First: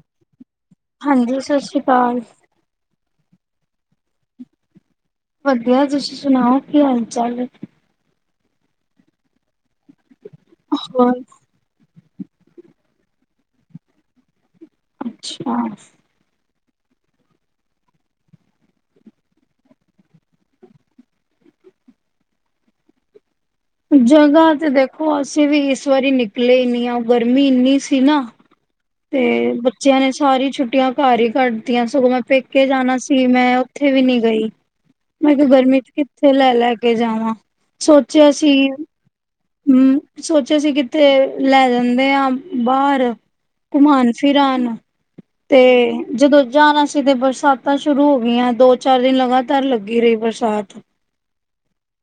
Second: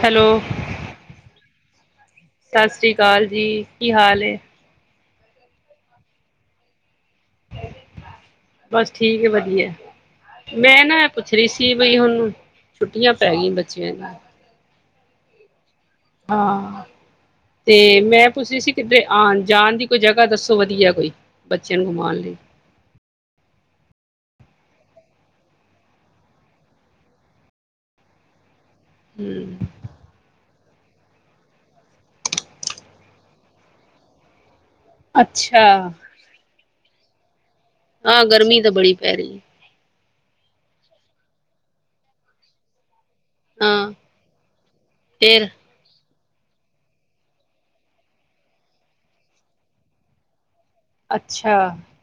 Hello ਹਾਂਜੀ ਸਤਿ ਸ਼੍ਰੀ ਅਕਾਲ ਹਾਂ ਸਤਿ ਸ੍ਰੀ ਅਕਾਲ ਜੀ, ਕੀ ਹਾਲ ਏ। ਵਧੀਆ ਤੁਸੀਂ ਸੁਣਾਓ, ਕੀ ਹਾਲ -ਚਾਲ ਏ। ਬਸ ਠੀਕ ਹੈ, ਵਧੀਆ ਐ। ਮੈਂਨਾ ਐ ਹੋਰ ਪੁੱਛ ਰਹੀ ਸੀ, ਬਈ ਹੁਣ ਛੁੱਟੀਆਂ ਪੈ ਗਈਆਂ ਬੱਚਿਆਂ ਦੀ। ਅੱਛਾ ਹਾਂ ਤੇ ਮੈਂ ਪੁੱਛ ਰਹੀ ਸੀ ਕਿੱਧਰੇ ਆਣ ਜਾਣ ਦੀ ਕੋਈ ਜਗ੍ਹਾ ਦੱਸੋ ਵਧੀਆ ਕੋਈ, ਬੱਚਿਆਂ ਨੂੰ ਘੁਮਾਉਣ ਲਈ। ਜਗ੍ਹਾ ਤੇ ਦੇਖੋ ਅਸੀਂ ਵੀ ਇਸ ਵਾਰੀ ਨਿਕਲੇ ਹੀ ਨਹੀ ਆ, ਗਰਮੀ ਇੰਨੀ ਸੀ ਨਾ। ਤੇ ਹਮ ਬੱਚਿਆਂ ਨੇ ਸਾਰੀ ਛੁੱਟੀ ਛੁੱਟੀਆਂ ਘਰ ਹੀ ਕੱਢਦੀਆਂ, ਸਗੋਂ ਮੈਂ ਪੇਕੇ ਜਾਣਾ ਸੀ ਮੈਂ ਔਥੇ ਵੀ ਨੀ ਗਈ। ਮੈਂ ਕਿਹਾ ਅੱਛਾ ਗਰਮੀ ਚ ਕਿੱਥੇ ਲੈ ਲੈ ਤੇ ਜਾਵਾਂ ਹਾਂ ਗਰਮੀ ਤਾਂ ਬੜੀ ਪੈ ਰਹੀ ਐ। ਹੂ, ਸੋਚਿਆ ਸੀ ਕਿੱਥੇ ਲੈ ਜਾਂਦੇ ਆ, ਬਾਹਰ। ਹਾਂ ਘੁੰਮਾਉਣ ਫਿਰਾਣ ਫੇਰ ਤੇ ਜਦੋਂ ਜਾਣਾ ਸੀ ਤੇ ਬਰਸਾਤਾਂ ਸ਼ੁਰੂ ਹੋ ਗਈਆਂ, ਦੋ ਚਾਰ ਦਿਨ ਲਗਾਤਾਰ ਲੱਗੀ ਰਹੀ ਬਰਸਾਤ। ਅੱਛਾ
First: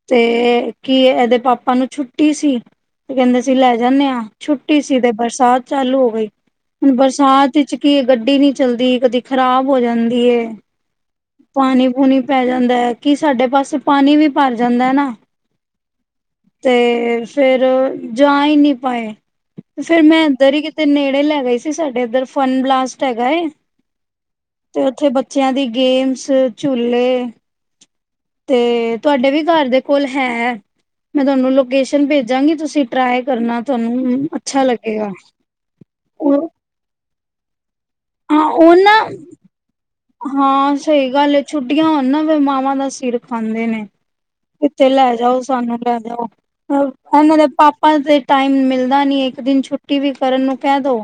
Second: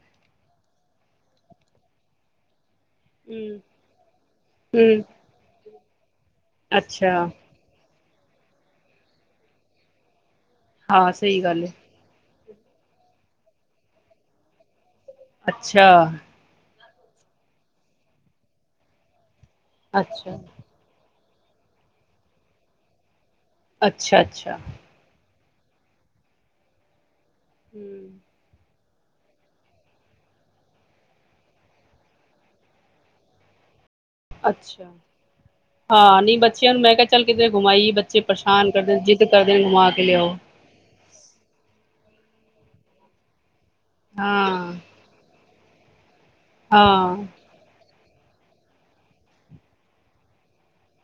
ਤੇ ਕੀ ਇਹਦੇ ਪਾਪਾ ਨੂੰ ਛੁੱਟੀ ਸੀ ਤੇ ਕਹਿੰਦੇ ਸੀ ਹਮ ਲੈ ਜਾਂਨੇ ਆ, ਛੁੱਟੀ ਸੀ ਹਮ ਤੇ ਬਰਸਾਤ ਚਾਲੂ ਹੋ ਗਈ ਹੁਣ ਅੱਛਾ ਬਰਸਾਤ ਵਿੱਚ ਕੀ ਗੱਡੀ ਨੀ ਚੱਲਦੀ, ਕਦੀ ਖ਼ਰਾਬ ਹੋ ਜਾਂਦੀ ਹਾਂ ਸਹੀ ਗੱਲ ਐ। ਪਾਣੀ ਪੂਣੀ ਪੈ ਜਾਂਦਾ, ਕਿ ਸਾਡੇ ਪਾਸੇ ਪਾਣੀ ਵੀ ਭਰ ਜਾਂਦਾ ਐਨਾ ਅੱਛਾ ਤੇ ਫੇਰ ਜਾ ਹੀ ਨਿ ਪਾਏ ਤੇ ਫੇਰ ਮੈਂ ਅੱਛਾ ਇੱਧਰ ਹੀ ਕਿਤੇ ਨੇੜੇ ਲੈ ਗਏ ਸੀ ਸਾਡੇ ਇੱਧਰ ਫਨ ਬਲਾਸਟ ਹੈਗਾ ਏ ਅੱਛਾ-ਅੱਛਾ ਤੇ ਉੱਥੇ ਬੱਚਿਆਂ ਦੀ ਗੇਮਸ ਝੂਲੇ ਹੂ ਤੇ ਤੁਹਾਡੇ ਵੀ ਘਰ ਦੇ ਕੋਲ ਹੈ, ਮੈਂ ਤੁਹਾਨੂੰ ਲੋਕੇਸ਼ਨ ਭੇਜਾਂਗੀ ਤੁਸੀਂ ਟਰਾਈ ਕਰਨਾ ਤੁਹਾਨੂੰ ਅੱਛਾ ਲੱਗੇਗਾ, ਹਾਂ ਉ ਨਹੀਂ ਬੱਚਿਆਂ ਨੂੰ ਮੈਂ ਕਿਹਾ ਚੱਲ ਕਿਥੇ ਘੁਮ ਆਈਏ ਬੱਚੇ ਪਰੇਸ਼ਾਨ ਕਰਦੇ ਜਿੱਦ ਕਰਦੇ ਨੇ ਘੂਮਾ ਹਾਂ ਸਹੀ ਗੱਲ ਹੈ, ਛੁੱਟੀਆਂ ਹੋਣ ਨਾ ਮਾਵਾਂ ਦਾ ਸਿਰ ਖਾਂਦੇ ਨੇ ਹਾਂ ਕਿਥੇ ਲੇ ਜਾਓ ਸਾਨੂੰ ਲੈ ਦਓ ਹਾਂ ਏਨਾਂ ਦੇ ਪਾ ਆਪਾਂ ਤੇ ਟਾਈਮ ਮਿਲਦਾ ਨੀ ਇੱਕ ਦਿਨ ਛੁੱਟੀ ਵੀ ਕਰਨ ਨੂੰ ਕਹਿ ਦੋ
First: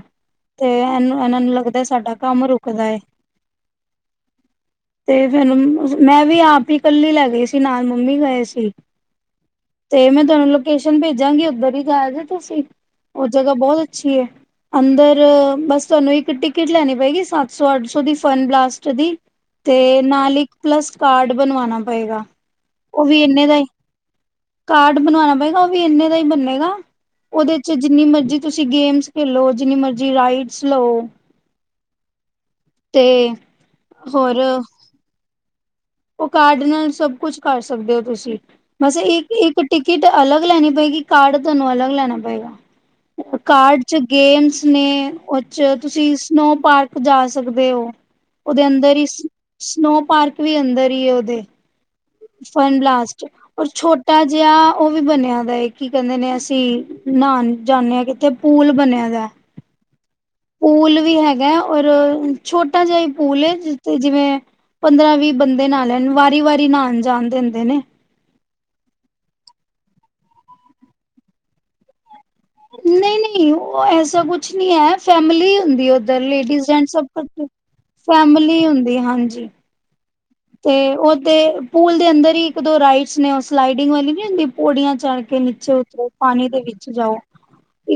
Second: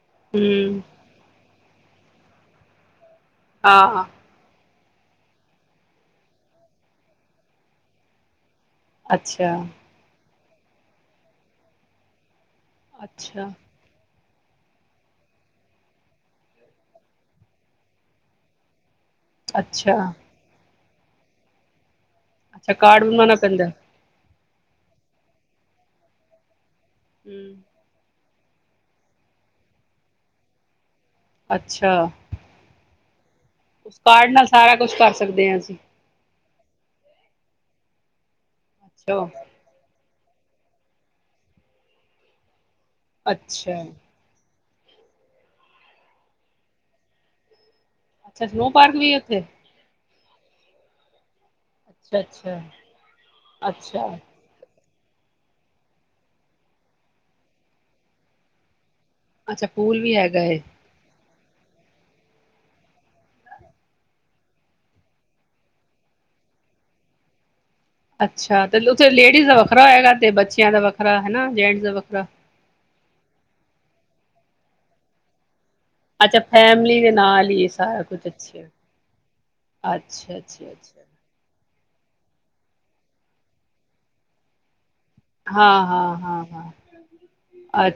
ਤੇ ਹੂੰ ਇਹਨੂੰ ਇਹਨਾਂ ਨੂੰ ਲੱਗਦਾ ਸਾਡਾ ਕੰਮ ਰੁਕਦਾ ਹਾਂ ਹਾਂ ਤੇ ਫੈਨੂੰ ਮੈਂ ਵੀ ਆਪ ਹੀ ਕੱਲੀ ਲੈ ਗਈ ਸੀ ਨਾਲ ਮੰਮੀ ਗਏ ਸੀ ਅੱਛਾ ਤੇ ਮੈਂ ਤੁਹਾਨੂੰ ਲੋਕੇਸ਼ਨ ਭੇਜਾਂਗੇ ਉੱਧਰ ਹੀ ਜਾ ਜੇ ਤੁਸੀਂ ਉਹ ਅੱਛਾ ਜਗ੍ਹਾ ਬਹੁਤ ਅੱਛੀ ਏ ਅੰਦਰ ਬਸ ਤੁਹਾਨੂੰ ਇੱਕ ਟਿਕਟ ਲੈਣੀ ਪਏਗੀ ਸੱਤਸੌ ਅੱਠਸੌ ਦੀ ਫਨ ਬਲ ਦੀ ਤੇ ਅੱਛਾ ਨਾਲ ਇੱਕ ਪਲੱਸ, ਕਾਰਡ ਬਣਵਾਉਣਾ ਪਏਗਾ ਅੱਛਾ ਕਾਰਡ ਉਹ ਵੀ ਬਣਵਾਉਣਾ ਇੰਨੇ ਦਾ ਹੀ ਪੈਂਦਾ ਕਾਰਡ ਬਣਵਾਉਣਾ ਪਏਗਾ ਉਹ ਵੀ ਇੰਨੇ ਦਾ ਹੀ ਬੰਨੇਗਾ ਉਹਦੇ ਹੂੰ ਚ ਜਿੰਨੀ ਮਰਜ਼ੀ ਤੁਸੀਂ ਗੇਮਸ ਖੇਲੋ ਜਿੰਨੀ ਮਰਜੀ ਰਾਈਡਸ ਲਓ ਅੱਛਾ ਤੇ ਉਸ ਕਾਰਡ ਹੋਰ ਨਾਲ ਸਾਰਾ ਕੁਛ ਕਰ ਸਕਦੇ ਹਾਂ ਅਸੀ ਉਹ ਕਾਰਡ ਨਾਲ ਸਭ ਕੁਛ ਕਰ ਸਕਦੇ ਹੋ ਤੁਸੀਂ ਮਸ ਅੱਛਾ ਇੱਕ ਇੱਕ ਕਿਟ ਅਲੱਗ ਲੈਣੀ ਪਏਗੀ ਕਾਰਡ ਤੁਹਾਨੂੰ ਅਲੱਗ ਲੈਣਾ ਪਏਗਾ ਅੱਛਾ ਕਾਰਡ ਚ ਗੇਮਸ ਨੇ ਉਹ ਤੁਸੀਂ ਸਨੋ ਪਾਰਕ ਜਾ ਸਕਦੇ ਹੋ ਅੱਛਾ ਉਹਦੇ ਸਨੋ ਪਾਰਕ ਅੰਦਰ ਹੀ ਵੀ ਉੱਥੇ ਸਨੋ ਪਾਰਕ ਵੀ ਅੰਦਰ ਦਰੀ ਉਹ ਦੇ ਅੱਛਾ ਅੱਛਾ ਫਨ ਬਲਾਸਟ ਔਰ ਅੱਛਾ ਛੋਟਾ ਜਿਹਾ ਉਹ ਵੀ ਬਣਿਆ ਦਾ ਹੈ ਕੀ ਕਹਿੰਦੇ ਨੇ ਅਸੀਂ ਨਹਾਉਣ ਜਾਂਦੇ ਹਾਂ ਕਿੱਥੇ ਪੂਲ ਬਣਿਆ ਦਾ ਅੱਛਾ ਪੂਲ ਵੀ ਹੈਗੇ ਗਏ ਪੂਲ ਵੀ ਹੈਗਾ ਹੈ ਔਰ ਛੋਟਾ ਜਿਹਾ ਪੂਲ ਜਿੱਥੇ ਜਿਵੇਂ ਪੰਦਰਾਂ ਵੀਹ ਬੰਦੇ ਨਾਲ ਲੈਣ ਵਾਰੀ ਵਾਰੀ ਨਉਣ ਜਾਣ ਦਿੰਦੇ ਨੇ ਅੱਛਾ ਤੇ ਉੱਥੇ ਲੇਡੀਜ਼ ਦਾ ਵੱਖਰਾ ਹੋਗਾ ਤੇ ਬੱਚਿਆਂ ਦਾ ਵੱਖਰਾ ਹਨਾਂ ਜੈਂਟਸ ਦਾ ਵੱਖਰਾ। ਨਈਂ ਨਈਂ, ਉਹ ਐਸਾ ਕੁਛ ਨਈਂ ਐ ਫੈਮਲੀ ਹੁੰਦੀ ਉਧਰ ਅੱਛਾ ਲੇਡੀਜ਼ ਜੈਂਟਸ ਫੈਮਲੀ ਸਬ ਦੇ ਨਾਲ ਹੀ ਸਾਰਾ ਕੁਝ ਅੱਛਾ ਫੈਮਲੀ ਹੁੰਦੀ। ਹਾਂਜੀ। ਅੱਛਾ ਅੱਛਾ ਤੇ ਅੱਛਾ ਉਹਦੇ ਪੂਲ ਦੇ ਅੰਦਰ ਹੀ ਇੱਕ ਦੋ ਰਾਈਡਸ ਨੇਂ ਉਹ ਸਲਾਈਡਿੰਗ ਵਾਲੀ ਨੀਂ ਹੁੰਦੀ ਪੌੜੀਆਂ ਚੜ ਕੇ ਨੀਚੇ ਹਾਂ ਉਤਰੋ ਹਾਂ ਹਾਂ ਪਾਣੀ ਦੇ ਹਾਂ ਵਿੱਚ ਜਾਓ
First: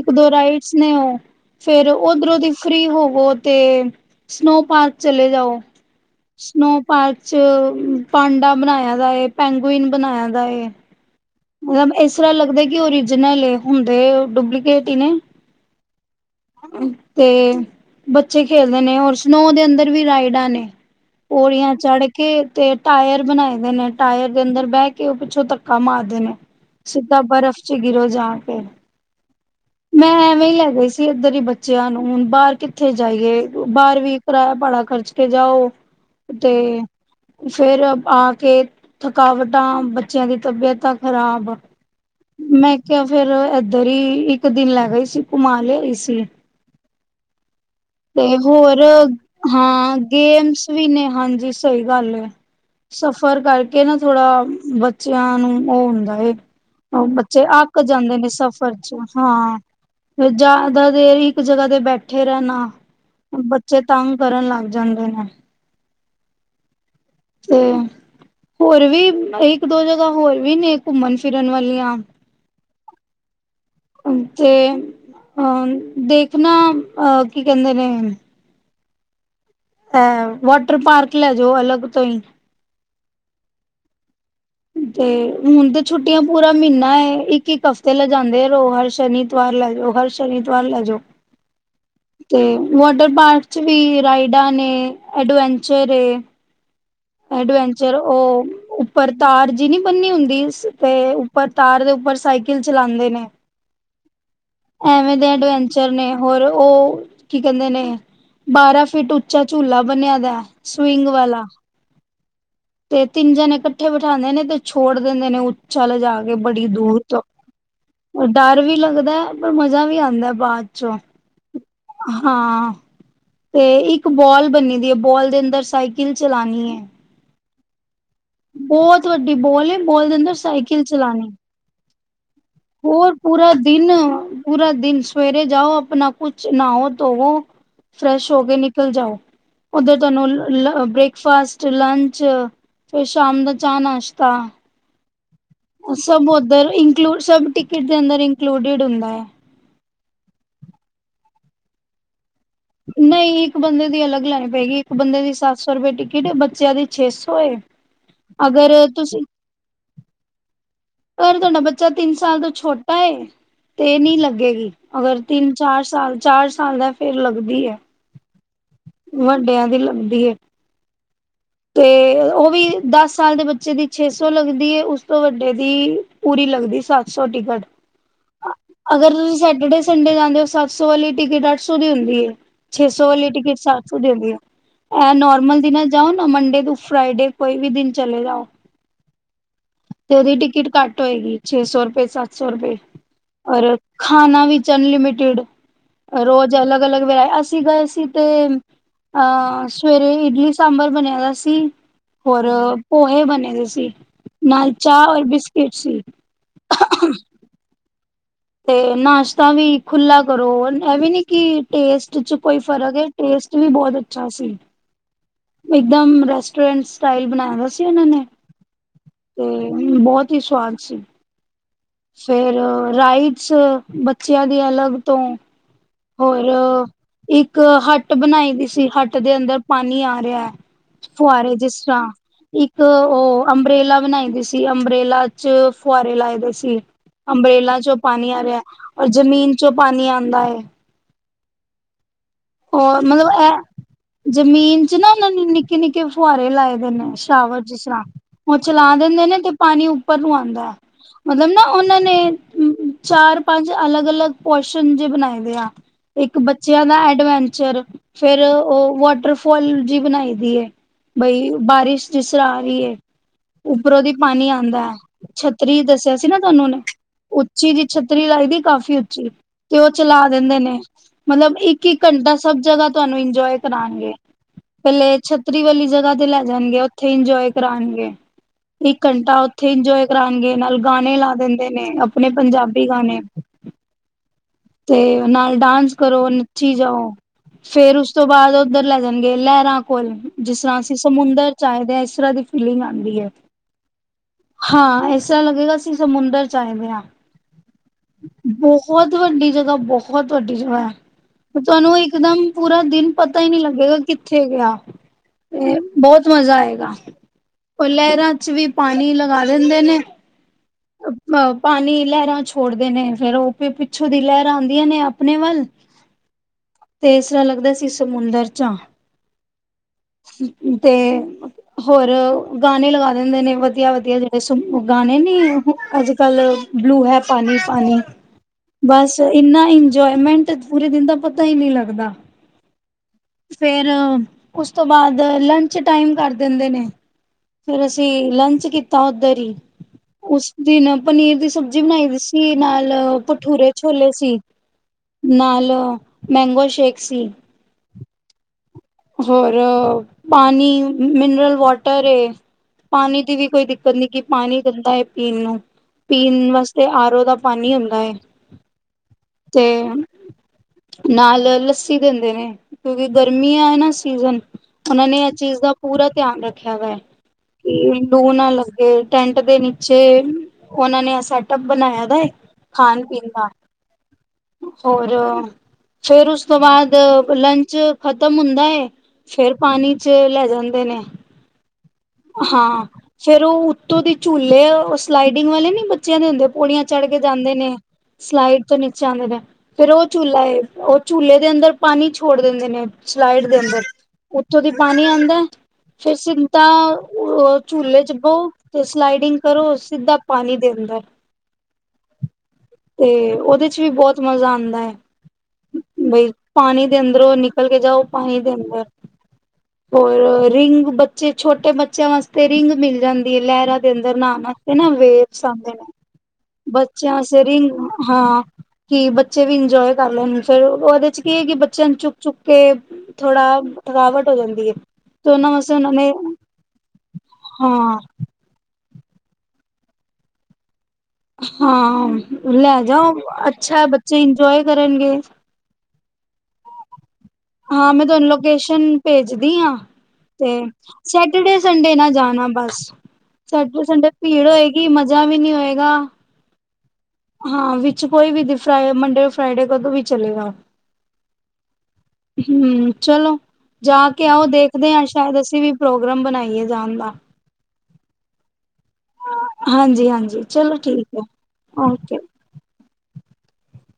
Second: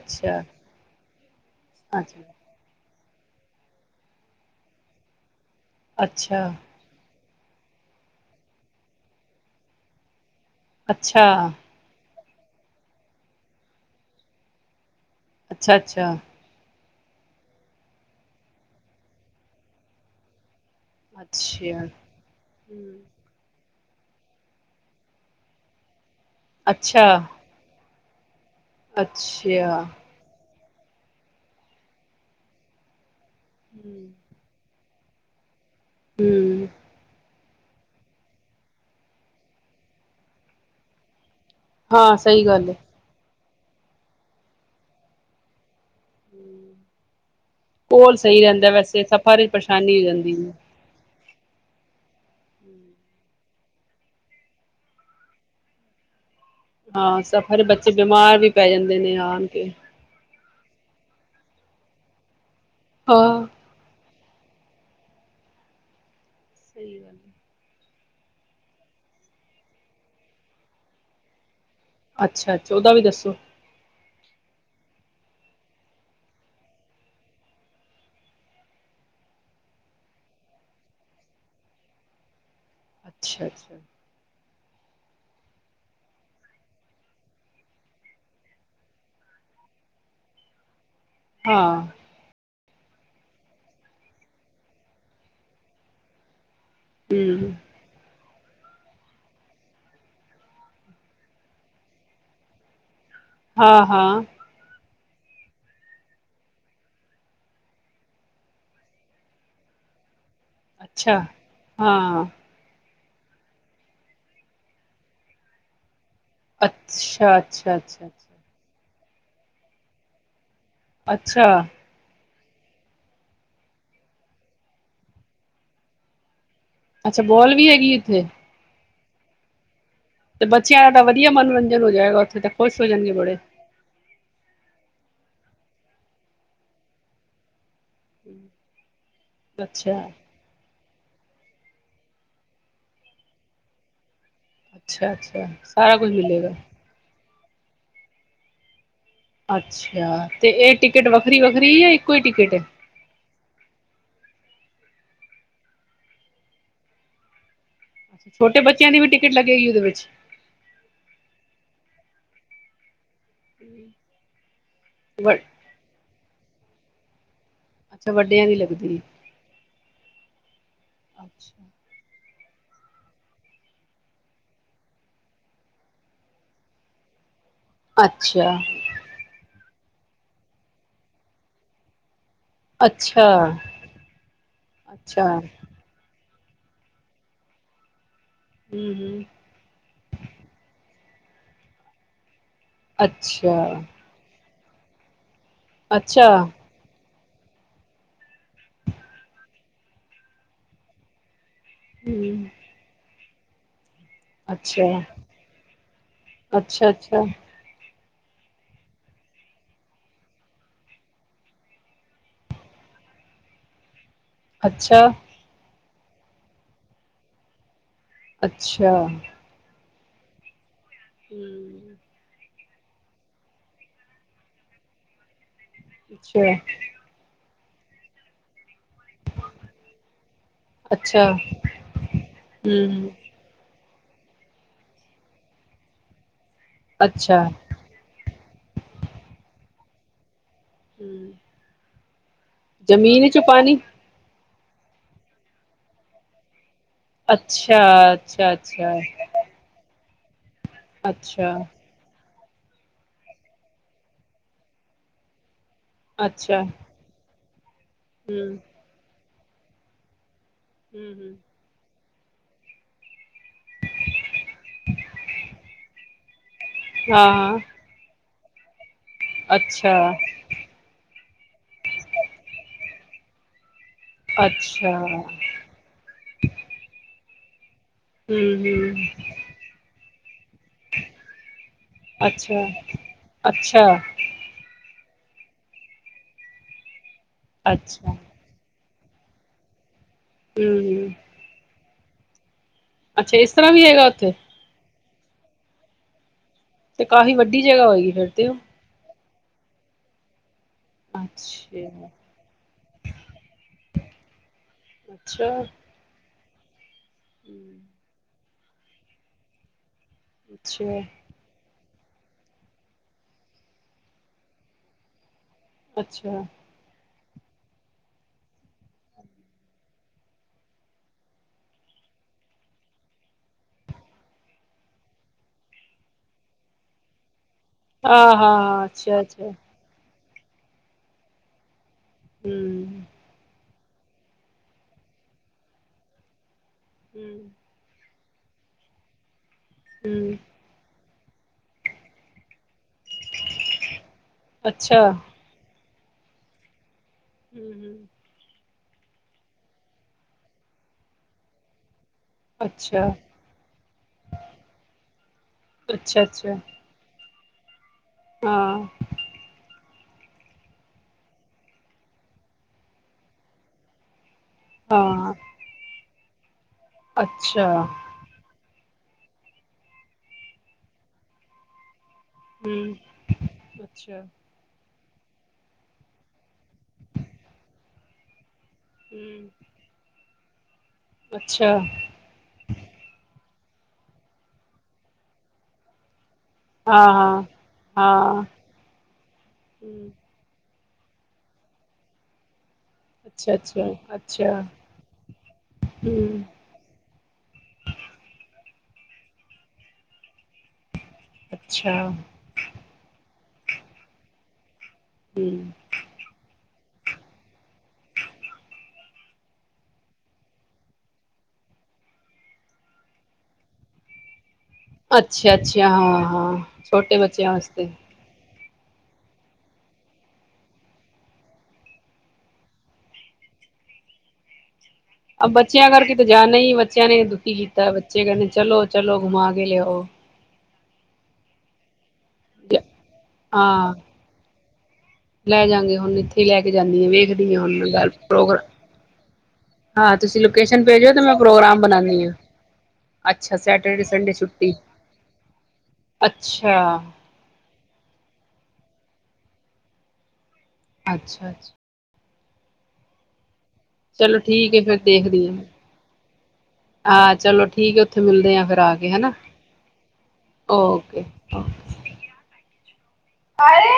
ਇੱਕ ਦੋ ਰਾਈਟਸ ਨੇਂ ਉਹ ਫੇਰ ਅੱਛਾ ਉਧਰੋਂ ਦੀ ਫ੍ਰਰੀ ਹੋ ਉਹ ਤੇ ਸਨੋ ਪਾਰਕ ਚਲੇ ਜਾਓ। ਅੱਛਾ ਸਨੋ ਪਾਰਕ ਚ ਭਾਂਡਾ ਬਣਾਇਆ ਦਾ ਏ, ਪੈਂਗੁਇਨ ਬਣਾਇਆ ਦਾ ਏ ਅੱਛਾ ਮਤਲਬ ਇਸ ਇਸ ਤਰ੍ਹਾਂ ਲੱਗਦਾ ਕਿ ਓਰੀਜਨਲ ਹੁੰਦੇ ਡੁਪਲੀਕੇਟ ਈ ਨੇਂ। ਅੱਛਾ ਅੱਛਾ। ਤੇ ਬੱਚੇ ਖੇਲਦੇ ਨੇਂ ਹੋਰ ਸਨੋ ਦੇ ਅੰਦਰ ਵੀ ਰਾਈਡਾਂ ਨੇ। ਅੱਛਾ ਪੋਰੀਆਂ ਅੱਛਾ ਚੜ ਕੇ ਤੇ ਹਮ ਟਾਇਰ ਬਣਾਏ ਦੇ ਨੇਂ ਟਾਇਰ ਦੇ ਅੰਦਰ ਬਹਿ ਕੇ, ਉਹ ਪਿੱਛੋਂ ਧੱਕਾ ਮਾਰਦੇ ਦੇ ਨੇਂ। ਅੱਛਾ ਸਿੱਧਾ ਬਰਫ਼ ਚ ਗਿਰੋਜ਼ਾ ਅੱਛਾ। ਗਏ ਸੀ ਇੱਧਰ ਹੀ ਬੱਚਿਆਂ ਨੂੰ ਹੁਣ ਬਾਹਰ ਕਿੱਥੇ ਜਾਈਏ? ਬਾਹਰ ਹਮ ਵੀ ਕਿਰਾਇਆ ਭਾੜਾ ਖਰਚ ਕੇ ਜਾਓ। ਹਮ ਤੇ ਫੇਰ ਆ ਕੇ ਥਕਾਵਟਾਂ, ਬੱਚਿਆਂ ਦੀਆਂ ਤਬੀਅਤਾਂ ਖਰਾਬ। ਹਾਂ ਸਹੀ ਗੱਲ ਹੈ ਮੈਂ ਕਿਹਾ ਫੇਰ ਏ ਉੱਧਰ ਹੀ ਇੱਕ ਦਿਨ ਲੈ ਗਏ ਸੀ, ਘੁੰਮਾ ਲਿਆਈ ਸੀ। ਕੋਲ ਤੇ ਸਹੀ ਰਹਿੰਦਾ ਹੋਰ ਵੈਸੇ ਸਫ਼ਰ ਚ ਹਾਂ, ਪਰੇਸ਼ਾਨੀ ਹੋ ਜਾਂਦੀ ਹੈ ਗੇਮਸ ਵੀ ਨੇਂ ਹਾਂਜੀ, ਸਹੀ ਗੱਲ ਐ। ਸਫ਼ਰ ਕਰਕੇ ਨਾਂ ਥੋੜਾ ਬੱਚਿਆਂ ਨੂੰ ਉਹ ਹੁੰਦਾ ਏ ਉਹ ਹਾਂ ਬੱਚੇ ਸਫ਼ਰ ਅੱਕ ਬੱਚੇ ਜਾਂਦੇ ਨੇਂ, ਬਿਮਾਰ ਵੀ ਪੈ ਸਫ਼ਰ ਚ ਜਾਂਦੇ ਨੇ ਆਣ ਹਾਂ, ਕੇ ਫੇਰ ਜਾ ਦਾਂ ਦੇਰ ਹੀ ਇੱਕ ਜਗ੍ਹਾ ਤੇ ਬੈਠੇ ਰਹਿਣਾ। ਹਾਂ ਬੱਚੇ ਤੰਗ ਕਰਨ ਲੱਗ ਜਾਂਦੇ ਨੇਂ। ਸਹੀ ਗੱਲ। ਹੈ। ਤੇ ਹੋਰ ਵੀ ਇੱਕ ਦੋ ਜਗ੍ਹਾ ਹੋਰ ਵੀ ਨੇ ਘੁੰਮਣ-ਫਿਰਨ ਵਾਲੀਆਂ। ਅੱਛਾ, ਅੱਛਾ। ਉਹਦਾ ਵੀ ਦੱਸੋ। ਤੇ ਅਹ ਦੇਖਣਾ, ਅ ਕੀ ਕਹਿੰਦੇ ਨੇ। ਐ ਵੋਟਰ ਪਾਰਕ ਲੈ ਜਾਓ, ਅਲਗ ਤੋਂ ਹੀ। ਅੱਛਾ, ਅੱਛਾ। ਤੇ ਹੁਣ ਤੇ ਛੁੱਟੀਆਂ ਪੂਰਾ ਮਹੀਨਾ ਹੈ। ਇੱਕ-ਇੱਕ ਹਫ਼ਤੇ ਲੈ ਜਾਂਦੇ ਰਹੋ। ਹਰ ਸ਼ਨੀ-ਇਤਵਾਰ ਲੈ ਜਾਓ, ਹਰ ਸ਼ਨੀ- ਇਤਵਾਰ ਲੈ ਜਾਓ। ਹਾਂ। ਤੇ ਵਾਟਰ ਪਾਰਕ ਚ ਵੀ ਰਾਈਡਾਂ ਨੇ, ਐਡਵੈਂਚਰ ਏ। ਹਮ ਅਡਵੈਂਚਰ ਉਹ ਉੱਪਰ ਤਾਰ ਜੀ ਨੀ ਬੰਣਨੀ ਹੁੰਦੀ, ਤੇ ਉੱਪਰ ਤਾਰ ਦੇ ਉੱਪਰ ਸਾਈਕਲ ਚਲਾਂਦੇ ਨੇ। ਹਾਂ, ਹਾਂ। ਐਵੇਂ ਦੇ ਐਡਵੈਂਚਰ ਨੇ, ਹੋਰ ਉਹ ਕੀ ਕਹਿੰਦੇ ਨੇ? ਬਾਰਾਂ ਫਿਟ ਉੱਚਾ ਝੂਲਾ ਬਣਿਆ ਦਾ। ਸਵਿੰਗ ਅੱਛਾ, ਵਾਲਾ ਹਾਂ। ਤੇ ਤਿੰਨ ਜਣੇ ਇਕੱਠੇ ਬਿਠਾਉਂਦੇ ਨੇ, ਤੇ ਛੋੜ ਦਿੰਦੇ ਨੇ ਉੱਚਾ ਲਿਜਾ ਕੇ। ਬੜੀ ਦੂਰ ਅੱਛਾ ਅੱਛਾ ਅੱਛਾ ਤਕ ਅੱਛਾ ਡਰ ਵੀ ਲੱਗਦਾ। ਪਰ ਮਜ਼ਾ ਵੀ ਆਉਂਦਾ, ਬਾਅਦ ਚੋਂ ਅੱਛਾ। ਹਾਂ, ਤੇ ਇੱਕ ਬੋਲ ਬੰਨੀ ਦੀ ਹੈ। ਬੋਲ ਦੇ ਅੰਦਰ ਸਾਈਕਲ ਚਲਾਣੀ ਹੈ। ਅੱਛਾ, ਬੋਲ ਵੀ ਹੈਗੀ ਹੈ। [inaudible] ਤੁਹਾੱਡੀ ਬੋਲ ਏ ਬੋਲ ਦੇ ਅੰਦਰ ਤੇ ਬੱਚਿਆਂ ਸਾਈਕਲ ਦਾ ਤਾਂ ਚਲਾਣੀ। ਵਧੀਆ ਮਨੋਰੰਜਨ ਹੋ ਗਾ ਹੋਰ ਪੂਰਾ ਦਿਨ ਪੂਰਾ ਦਿਨ ਸਵੇਰੇ ਜਾਓ ਆਪਣਾ ਕੁਛ ਨਾਹੋ ਧੋਵੋ ਫਰੈਸ਼ ਹੋ ਕੇ ਨਿਕਲ ਜਾਓ ਉੱਧਰ ਅੱਛਾ ਤੁਹਾਨੂੰ ਲੱ ਬ੍ਰੇਕ ਫਾਸਟ ਲੰਚ ਫੇਰ ਸ਼ਾਮ ਦਾ ਚਾਹ ਨਾਸ਼ਤਾ ਅੱਛਾ-ਅਛਾ ਸਭ ਉੱਧਰ ਇਨਕਲੂਡ ਸਭ ਟਿਕਟ ਦੇ ਅੰਦਰ ਇੰਕਲੂਡਡ ਹੁੰਦਾ ਹੈ ਅੱਛਾ ਤੇ ਇਹ ਟਿਕਟ ਵੱਖਰੀ-ਵੱਖਰੀ ਯਾ ਇੱਕੋ ਹੀ ਟਿਕਟ ਹੈ ਨਹੀਂ ਇੱਕ ਬੰਦੇ ਦੀ ਅਲੱਗ ਲੈਣੀ ਪਏਗੀ ਬੰਦੇ ਦੀ ਸੱਤ ਸੌ ਰੁਪਏ ਟਿਕਟ ਏ ਬੱਚਿਆਂ ਦੀ ਛੇ ਸੌ ਏ ਛੋਟੇ ਅਗਰ ਬੱਚਿਆਂ ਦੀ ਵੀ ਤੁਸੀਂ ਟਿਕਟ ਲੱਗੇਗੀ ਉਹਦੇ ਵਿੱਚ ਅਗਰ ਤੁਹਾਡਾ ਬੱਚਾ ਤਿੰਨ ਸਾਲ ਤੋਂ ਛੋਟਾ ਏ ਤੇ ਨੀ ਲੱਗੇਗੀ ਅਗਰ ਵ ਤਿੰਨ ਚਾਰ ਸਾਲ ਚਾਰ ਆਂਦਾ ਫੇਰ ਲੱਗਦ ਦੀਯਾ ਅੱਛਾ ਵੱਡਿਆਂ ਦੀ ਲੱਗਦੀ ਵੰਡਿਆਂ ਦੀ ਲਗਦੀ ਹੈ ਅੱਛਾ ਤੇ ਉਹ ਵੀ ਦਸ ਸਾਲ ਦੇ ਬੱਚੇ ਦੀ ਛੇ ਸੌ ਲੱਗਦੀ ਏ ਉਸ ਤੋਂ ਵੱਡੇ ਦੀ ਪੂਰੀ ਲੱਗਦੀ ਸੱਤ ਸੌ ਟਿਕਟ ਅੱਛਾ ਅਗਰ ਤੁਸੀਂ ਸੈਟਰਡੇ ਸੰਡੇ ਜਾਂਦੇ ਹੋ ਸੱਤ ਸੌ ਵਾਲੀ ਟਿਕਟ ਅੱਠ ਸੌ ਦੀ ਹੁੰਦੀ ਹੈ ਛੇ ਸੌ ਵਾਲੀ ਟਿਕਟ ਅੱਛਾ ਸੱਤ ਸੌ ਹੁਂਦੀ ਆ ਇਹ ਅੱਛਾ ਨੋਰਮਲ ਦਿਨਾਂ ਜਾਓ ਮੰਡੇ ਟੁ ਫਰਾਈਡੇ ਕੋਈ ਵੀ ਦਿਨ ਚਲੇ ਜਾਓ ਹਮ ਹਮ ਤੇ ਉਹਦੀ ਟਿਕਟ ਘੱਟ ਹੋਏਗੀ ਛੇ ਸੌ ਰੁਪਏ ਸੱ ਸੌ ਰੁਪਏ ਅੱਛਾ ਔਰ ਖਾਣਾ ਵੀ ਅਨਲਿਮਿਟਿਡ ਅੱਛਾ ਰੋਜ਼ ਅਲੱਗ ਅਲਗ ਵੈ ਅਸੀਂ ਗਏ ਸੀ ਤੇ ਅਹ ਸਵੇਰੇ ਇਡਲੀ ਸਾਂਬਰ ਬਣਿਆ ਅਸੀ ਹੋਰ ਹਮ ਪੋਹੇ ਬੰਣ ਹੋਏਸੀਂ ਨਾਲ ਅੱਛਾ ਚਾਹ ਔਰ ਬਿਸਕਿਟ ਸੀ। ਅੱਛਾ ਅੱਛਾ ਤੇ ਨਾਸ਼ਤਾ ਵੀ ਖੁਲਾ ਕਰੋ, ਇਹ ਵੀ ਨੀ ਕਿ ਟੇਸਟ ਚ ਕੋਈ ਫਰਕ ਹੈ ਟੇਸਟ ਵੀ ਬਹੁਤ ਅੱਛਾ। ਇਕਦਮ ਰੈਸਟੋਰੈਂਟ ਸਟਾਈਲ ਬਣਾਇਆ ਦਾ ਸ ਅੱਛਾ। ਹਮ ਬਹੁਤ ਹੀ ਸੁਆਦ ਸੀ। ਹਮ। ਫੇਰ ਰਾਈਟਸ ਬੱਚਿਆਂ ਦੀ ਅਲੱਗ ਤੋਂ ਹੋਰ ਅੱਛਾ ਇੱਕ ਇੱਕ ਹੱਟ ਬਣਾਈ ਦੀ ਸੀ। ਹੱਟ ਦੇ ਅੰਦਰ ਪਾਣੀ ਆ ਰਿਹਾ ਹੈ, ਅੱਛਾ ਫੁਆਰੇ ਜਿਸ ਤਰ੍ਹਾਂ, ਇੱਕ ਹਮ ਉਹ ਅੰਬਰੇਲਾ ਬਣਾਈਦੀ ਸੀ, ਅੰਬਰੇਲਾ ਚ ਫੁਆਰੇ ਲਾਏ ਦੇ ਸੀ। ਅੱਛਾ ਅੰਬਰੇਲਾ ਚੋਂ ਪਾਣੀ ਆ ਰਿਹਾ, ਔਰ ਜਮੀਨ ਚੋਂ ਪਾਣੀ ਆਉਂਦਾ ਹੈ। ਹਮ। ਔਰ ਜ਼ਮੀਨ ਮਤਲਬ ਈਚੋਂ ਇਹ ਪਾਣੀ ਜ਼ਮੀਨ ਚ ਨਾ ਉਹਨਾਂ ਨੇ ਨਿੱਕੇ-ਨਿੱਕੇ ਫੁਹਾਰੇ ਲਾਏ। ਦੀਨੇ ਸ਼ਾਵਰ ਅੱਛਾ ਜਿਸ ਰ੍ਹਾਂ, ਅੱਛਾ ਉਹ ਚਲਾ ਅੱਛਾ ਦਿੰਦੇ ਨੇ ਤੇ ਪਾਣੀ ਉੱਪ ਉਪਰ ਨੂੰ ਆਉਂਦਾ ਏ। ਮਤਲਬ ਅੱਛਾ ਨਾ ਉਹਨਾਂ ਨੇ ਅਮ-ਅਮ ਚਾਰ, ਪੰਜ ਅਲੱਗ-ਅਲੱਗ ਪੋਰਸ਼ਨ ਜੇ ਬਣਾਏ ਦੇ ਆ। ਇੱਕ ਅੱਛਾ ਬੱਚਿਆਂ ਦਾ ਐ ਐਡਵੈਂਚਰ। ਫੇਰ ਹਮ ਉਹ ਵਾਟਰ ਪੂਲ ਜੀ ਬਣਾਈ। [unintelligible] ਹਮ ਹਮ ਬਈ ਬਾਰਿਸ਼ ਜਿਸ ਤਰ੍ਹਾਂ ਆ ਰਹੀ ਏ, ਉੱਪਰੋਂਦੀ ਪਾਣੀ ਆਉਂਦਾ ਏ, ਛੱਤਰੀ ਦੱਸਿਆ ਸੀ ਨਾ। [unintelligible] ਹਾਂ ਉੱਚੀ ਜੀ ਛੱਤਰੀ ਲਾਈ ਕਾਫੀ ਤੇ ਉਹ ਅੱਛਾ ਚਲਾ ਦਿੰਦੇ ਨੇ। ਮਤਲਬ ਇੱਕ ਇੱਕ-ਇੱਕ ਘੰਟਾ ਸਭ ਜਗ੍ਹਾ ਤੁਹਾਨੂੰ ਇੰਜੋਏ ਕਰਾਂਗੇ, ਅੱਛਾ ਪਹਿਲੇ ਹਮ ਛੱਤਰੀ ਵਾਲੀ ਜਗ੍ਹਾ ਤੇ ਲੈ ਜਾਣਗੇ ਉੱਥੇ ਇੰਜੋਏ ਕਰਗੇ ਹਮ ਇੱਕ ਘੰਟਾ ਉੱਥੇ ਇੰਜੋਏ ਕਰਗੇ ਨਾਲ ਗਾਣੇ ਲਾ ਦਿੰਦੇ ਨੇ ਆਪਣੇ ਅੱਛਾ ਪੰਜਾਬੀ ਗਾਣੇ ਅੱਛਾ ਤੇ ਨਾਲ ਡਾਂਸ ਕਰੋ ਨੱਚੀ ਜਾਓ ਫੇਰ ਅੱਛਾ ਉਸ ਤੋਂ ਬਾਅਦ ਉੱਧਰ ਲ ਜਾਣਗੇਏ ਲ ਕੋਲ ਜਿਸ ਤਰ੍ਹਾਂ ਅਸੀਂ ਹਮ ਸਮੁੰਦਰ ਚਾਹੀਦੇ [unintelligible] ਫ ਆਉਂਦੀ ਹੈ ਅੱਛਾ ਇਸ ਤਰ੍ਹਾਂ ਵੀ ਹੈਗਾ ਉੱਥੇ ਹਾਂ ਇਸ ਅਛਾ ਲੱਗੇਗਾ ਸੀ ਸਮੁੰਦਰ ਚ ਆਏ ਦੇ ਹਾਂ। ਤੇ ਕਾਫ਼ੀ ਵੱਡੀ ਜਗ੍ਹਾ ਹੋਏਗੀ ਫਿਰ ਤੇ ਉਹ ਬਹੁਤ ਵੱਡੀ ਜਗ੍ਹਾ ਬਹੁਤ ਵੱ ਤੁਹਾਨੂੰ ਅੱਛਾ ਇੱਕਦਮ ਪੂਰਾ ਦਿਨ ਪਤਾ ਹੀ ਨਹੀਂੀ ਲੱਗੇਗਾ ਕਿੱਥੇ ਗਿਆ ਅੱਛਾ ਤੇ ਬਹੁਤ ਮਜ਼ਾ ਆਏਗਾ ਕੁਲਰਾ ਵੀ ਪਾਣੀ ਲਗਾ ਦਿੰਦੇ ਨੇ ਅੱਛਾ ਅ ਪਾਣੀ ਲਹਿਰਾਂ ਛੋੜਦੇ ਨੇ ਫੇਰ ਉਹ ਵੀ ਪਿੱਛੋਂ ਦੀ ਲਹਿਰ ਆਉਂਦੀਆਂ ਨੇ ਆਪਣੇ ਵੱਲ ਅੱਛਾ ਤੇ ਇਸ ਤਰ੍ਹਾਂ ਲੱਗਦਾ ਸੀ ਸਮੁੰਦਰ ਝਾ ਤੇ ਹੋਰ ਗਾਣੇ ਲਗਾ ਦਿੰਦੇ ਨੇ ਵਧੀਆ ਵਧੀਆ ਜਿਹੜੇ ਗਾਣੇ ਨੇ ਅੱਜ ਕੱਲ ਬਲੂ ਹੈਪ ਹਹ ਹਾਂ ਹਾਂ ਅੱਛਾ ਅੱਛਾ ਇੰਨਾ ਇੰਜੋਏ ਮਿੰਨਟ ਚ ਪੂਰੇ ਦਿਨ ਦਾ ਪਤਾ ਹੀ ਨਹੀਂੀ ਲੱਗਦਾ ਹਮ ਫੇਰ ਉਸ ਤੋਂ ਬਾਅਦ ਲੰਚ ਟਾਈਮ ਕਰ ਦਿੰਦੇ ਨੇ ਹਮ ਫੇਿਰ ਅਸੀਂ ਲੰਚ ਕੀਤਾ ਉੱਧਰ ਹੀ ਹਮ ਉਸ ਦਿਨ ਪਨੀਰ ਦੀ ਸਬਜ਼ੀ ਬਣਾਈ ਦੀ ਸੀ ਨਾਲ ਛੋਲੇ ਸੀ ਅੱਛਾ ਨਾਲ ਮੈਂਗੋ ਸ਼ੇਕ ਸੀ। ਹਮ ਹਮ ਹੋਰ ਪਾਣੀ ਮਿਨਰਲ ਵਾਟਰ ਏ ਅੱਛਾ ਪਾਣੀ ਦੀ ਵੀ ਕੋਈ ਦਿੱਕਤ ਨੀ ਕਿ ਪਾਣੀ ਗੰਦਾ ਏ ਪੀਣ ਨੂੰ ਅੱਛਾ ਪੀਣ ਅੱਛਾ ਵਾਸਤੇ ਆਰੋ ਦਾ ਪਾਣੀ ਹੁੰ [unintelligible] ਹਾਂ ਤੇ ਨਾਲ ਲੱਸੀ ਦਿੰਦੇ ਨੇ ਕਿਉਂਕਿ ਗਰਮੀਆਂ ਨਾ ਸੀਜ਼ਨ ਉਹਨਾਂ ਨੇ ਇਹ ਹਾਂ ਚੀਜ਼ ਦਾ ਪੂਰਾ ਧਿਆਨ ਰੱਖ ਰਖਿਆ ਵਾ ਅੱਛਾ ਕਿ ਲੂ ਨਾ ਲੱ ਤੇ ਟੈਂਟ ਦੇ ਨੀਚੇ ਉਹਨਾਂ ਨੇ ਸੈਟਅਪ ਬਣਾਇਆ ਦਾ ਏ ਹੂੰ ਅੱਛਾ ਔਰ ਫੇਰ ਉਸ ਤੋਂ ਬਾਅਦ ਲੰਚ ਖ਼ਤਮ ਹੁੰ [unintelligible] ਹਮ ਫੇਰ ਪਾਣੀ ਚ ਲੈ ਜਾਂ ਦੇ ਨੇ ਅੱਛਾ ਹਾਂ ਫੇਰ ਉਹ ਉੱਤੇ ਤੇ ਉਹਦੇ ਝੂਲੇ ਸਲਾਈਡਿੰਗ ਵਾਲੇ ਨੀ ਬੱਚਿਆਂ ਦੇ ਹੁੰਦੇ ਪੌੜੀਆਂ ਚੜ ਹਾਂ ਕੇ ਹਾਂ ਜਾਂਦੇ ਨੇ ਹਾਂ ਸਲਾਈਡ ਤੋਂ ਨੀਚੇ ਆਉਂਦੇ ਨੇ ਫੇਰ ਉਹ ਹਮ ਝੂਲਾ ਏ ਉਹ ਝੂਲੇ ਦੇ ਅੰਦਰ ਪਾਣੀ ਛੋੜ ਦਿੰਦੇ ਨੇ ਫਲਾਈਡ ਅੱਛਾ ਦੇ ਅੰਦਰ ਅੱਛਾ ਅੱਛਾ ਉੱਥੋਂ ਦੀ ਪਾਣੀ ਆਉਂਦਾ ਫਿਰ ਹਮ ਸਿੰਦਾ ਝੂਲੇ ਚ ਬਹੋ ਤੇ ਸਲਾਈਡਿੰਗ ਕਰੋ ਸਿੱਧਾ ਪਾਣੀ ਦੇ ਅੰਦਰ ਅੱਛਾ ਤੇ ਉਹ ਉਹਦੇ ਚ ਵੀ ਬਹੁਤ ਮਜ਼ਾ ਆਉਂਦਾ ਐ ਹੂੰ ਪਾਣੀ ਦੇ ਅੰਦਰੋਂ ਨਿਕਲ ਕੇ ਜਾਓ ਪਾਣੀ ਦੇ ਅੰਦਰ ਹੋਰ ਰਿੰਗ ਬੱਚੇ ਛੋਟੇ ਬੱਚਿਆਂ ਵਾਸਤੇ ਰਿੰਗ ਮਿਲ ਜਾਂਦੀ ਐ ਲਹਿਰਾਂ ਦੇ ਅੰਦਰ ਨਾਨ ਦੇ ਨਾ ਵੇਬਸ ਅੱਛਾ ਆਉਦੇ ਅੱਛਾ ਨੇ ਹਾਂ ਹਾਂ ਛੋਟੇ ਬੱਚਿਆਂ ਵਾਸਤੇ [unintelligible] ਹਾਂ ਕਿ ਬੱਚੇ ਵੀ ਇੰਜੋਏ ਕਰ ਲੈਣ ਫੇਿਰ ਉਹਦੇ ਚ ਕੀ ਹੈ ਕਿ ਬੱਚਿਆਂ ਨੂੰ ਚੁੱਕ ਚੁੱਕ ਕੇ ਥੋੜਾ ਥਕਾਵਟ ਹੋ ਜਾਂਦੀ ਐ ਬੱਚਿਆਂ ਕਰਕੇ ਤੇ ਜਾਣਾ ਹੀ ਬੱਚਿਆਂ ਨੇ ਦੁਖੀ ਕੀਤਾ ਹਾਂ ਬੱਚੇ ਕਹਿੰਦੇ ਚਲੋ ਚਲੋ ਘੁਮਾ ਕੇ ਲਿਆਓ ਹਾਂ ਲੈ ਜਾਓ ਅੱਛਾ ਹਾਂ ਬੱਚੇ ਇੰਜੋਏ ਕਰਨਗੇ ਲੈ ਜਾਂਗੇ ਹੁਣ ਇੱਥੇ ਹੀ ਲੈ ਕੇ ਜਾਂਦੀ ਆ ਵੇਖਦੇ ਹਾਂ ਮੈਂ ਤੁਹਾਨੂੰ ਲੋਕਸ਼ਨ ਭੇਜਦੀ ਹਾਂ ਤੁਸੀਂ ਤੇ ਲੋਕੇਸ਼ਨ ਭੇਜੋ ਤੇ ਮੈਂ ਸੈਟਰਡੇ ਪ੍ਰੋਗਰਾਮ ਸੰਡੇ ਨਾ ਬਣਾਨੀ ਆ ਜਾਣਾ ਬਸ ਸੈਟਰਡੇ ਸੰਡੇ ਭੀੜ ਹੋਏਗੀ ਮਜਾ ਵੀ ਨੀ ਹੋਏਗਾ ਅੱਛਾ ਹਾਂ ਵਿੱਚ ਕੋਈ ਵੀ ਫ ਮੰਡੇ ਫਰਾਈਡੇ ਕਦੋਂ ਵੀ ਚਲੇਗਾ ਅੱਛਾ ਅੱਛਾ ਹਮ ਚਲੋ ਜਾ ਕੇ ਚਲੋ ਆਓ ਠੀਕ ਹੈ ਦੇਖਦੇ ਫਿਰ ਹਾਂ ਸ਼ਾਇਦ ਦੇਖਦੀ ਹਾਂ ਅਸੀਂ ਵੀ ਪ੍ਰੋਗਰਾਮ ਬਣਾਈਏ ਜਾਣ ਦਾ ਉੱਥ ਮਿਲਦੇ ਆ ਫਿਰ ਆ ਕੇ ਹਨਾ ਹਾਂਜੀ ਹਾਂਜੀ ਚਲੋ ਠੀਕ ਓਕੇ ਹੈ ਓਕੇ ਘਾਰੇ